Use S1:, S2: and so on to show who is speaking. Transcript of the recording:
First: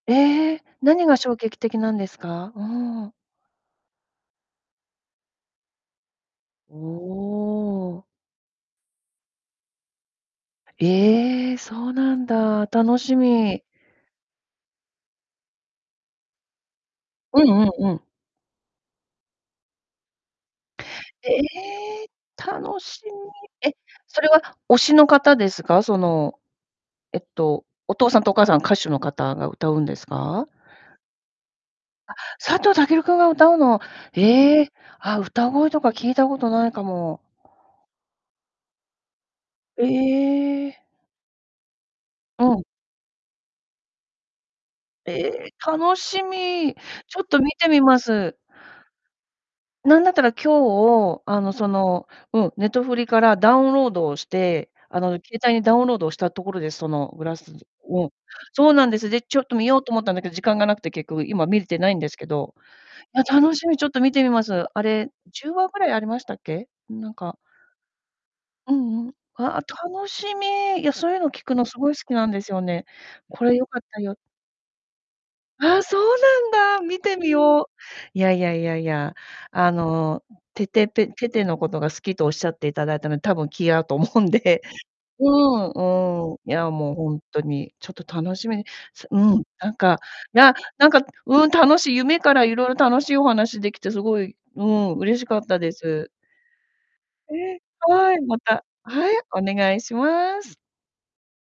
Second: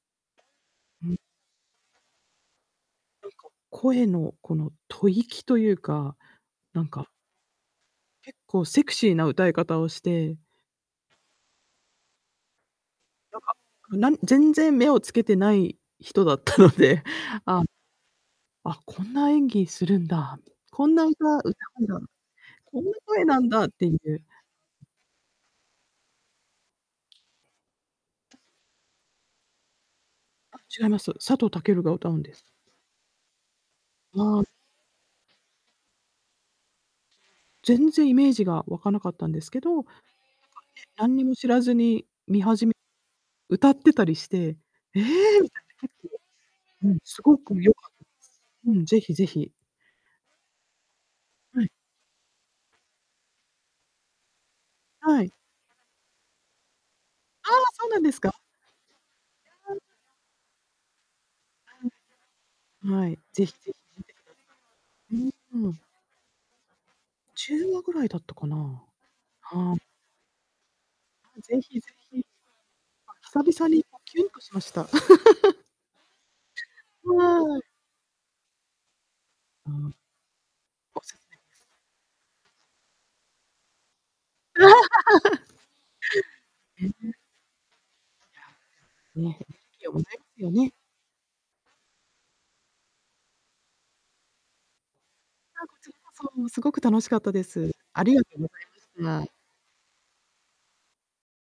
S1: ええ、何
S2: う
S1: が
S2: ん。
S1: 衝撃的なんですか？うん。
S2: なんか、声のこの吐息というか、
S1: お
S2: なんか。
S1: お。
S2: 結構セクシーな歌い方をして。
S1: ええ、そうなんだ。楽し
S2: なんか、
S1: み。
S2: なん全然目を付けてない人だったので、
S1: うんうんうん。
S2: あ。あ、こんな演技するんだ、こんな歌
S1: え
S2: 歌うんだ、
S1: え。楽
S2: こんな
S1: し
S2: 声なんだっ
S1: み。え、
S2: てい
S1: そ
S2: う。
S1: れは推しの方ですか？その、えっとお父さんとお母さん、歌手の方が歌うんですか？
S2: あ、違います。佐藤健が歌
S1: あ、
S2: うんです。
S1: 佐藤健君が歌うの？
S2: うん。
S1: ええ、あ、歌声とか聞いたことないかも。
S2: 全然イメージが湧かなかったんですけ
S1: え
S2: ど
S1: え。
S2: 何にも知らずに見始め
S1: うん。
S2: 歌ってたりして、ええ、
S1: え え、楽しみ。
S2: うん、
S1: ちょっ
S2: 凄
S1: と見
S2: く
S1: て
S2: 良
S1: み
S2: かった
S1: ます。
S2: す。うん、是非是非。
S1: 何だったら、今日、あの
S2: は
S1: そ
S2: い。
S1: の、うん、ネトフリからダウンロードをして、あの
S2: はい。
S1: 携帯にダウンロードをしたところですそのグラス
S2: ああ、そうな
S1: う
S2: ん
S1: ん。
S2: ですか？
S1: そうなんです。で、ちょっと見よ うと思ったんだけど時間が無くて結局今見れてないんですけど。
S2: うん。は
S1: い
S2: い、
S1: や、
S2: 是非
S1: 楽し
S2: 是
S1: み、ちょっと見てみます。あれ、
S2: 非聞いてくださ
S1: じゅう
S2: い。う
S1: わ
S2: ー
S1: ぐ
S2: ん。
S1: らいありましたっけ？なんか。
S2: 10話ぐらいだったかな。
S1: うんうん。ああ、
S2: はあ。
S1: 楽しみ。いや、そういうの
S2: 是非是
S1: 聞くの凄い好き
S2: 非。
S1: なんですよね。これ
S2: 久
S1: 良
S2: 々
S1: かっ
S2: にこ
S1: た
S2: う
S1: よ。
S2: キュンとしました。
S1: ああ、そうなんだ、見てみ
S2: はい。
S1: よう。いやいやいやいや、あ
S2: うん。
S1: の、テテペテテのこ とが好きと仰って頂いたので、多分気合うと思うんで。うん、うん。いや、
S2: へ
S1: もうほ
S2: え。
S1: んとに。ちょっと楽しみに。すう
S2: いや、ね。
S1: ん、なんか、な
S2: ね。
S1: なんか、うん、楽しい、夢から色々楽しいお話できて凄い、うん、嬉しかった
S2: あ、
S1: で
S2: こちら
S1: す。
S2: こそすごく楽しかったで
S1: え、
S2: す。あ
S1: は
S2: り
S1: い、
S2: がと
S1: ま
S2: うござ
S1: た、
S2: い
S1: は
S2: ま
S1: い、
S2: した。
S1: お願いします。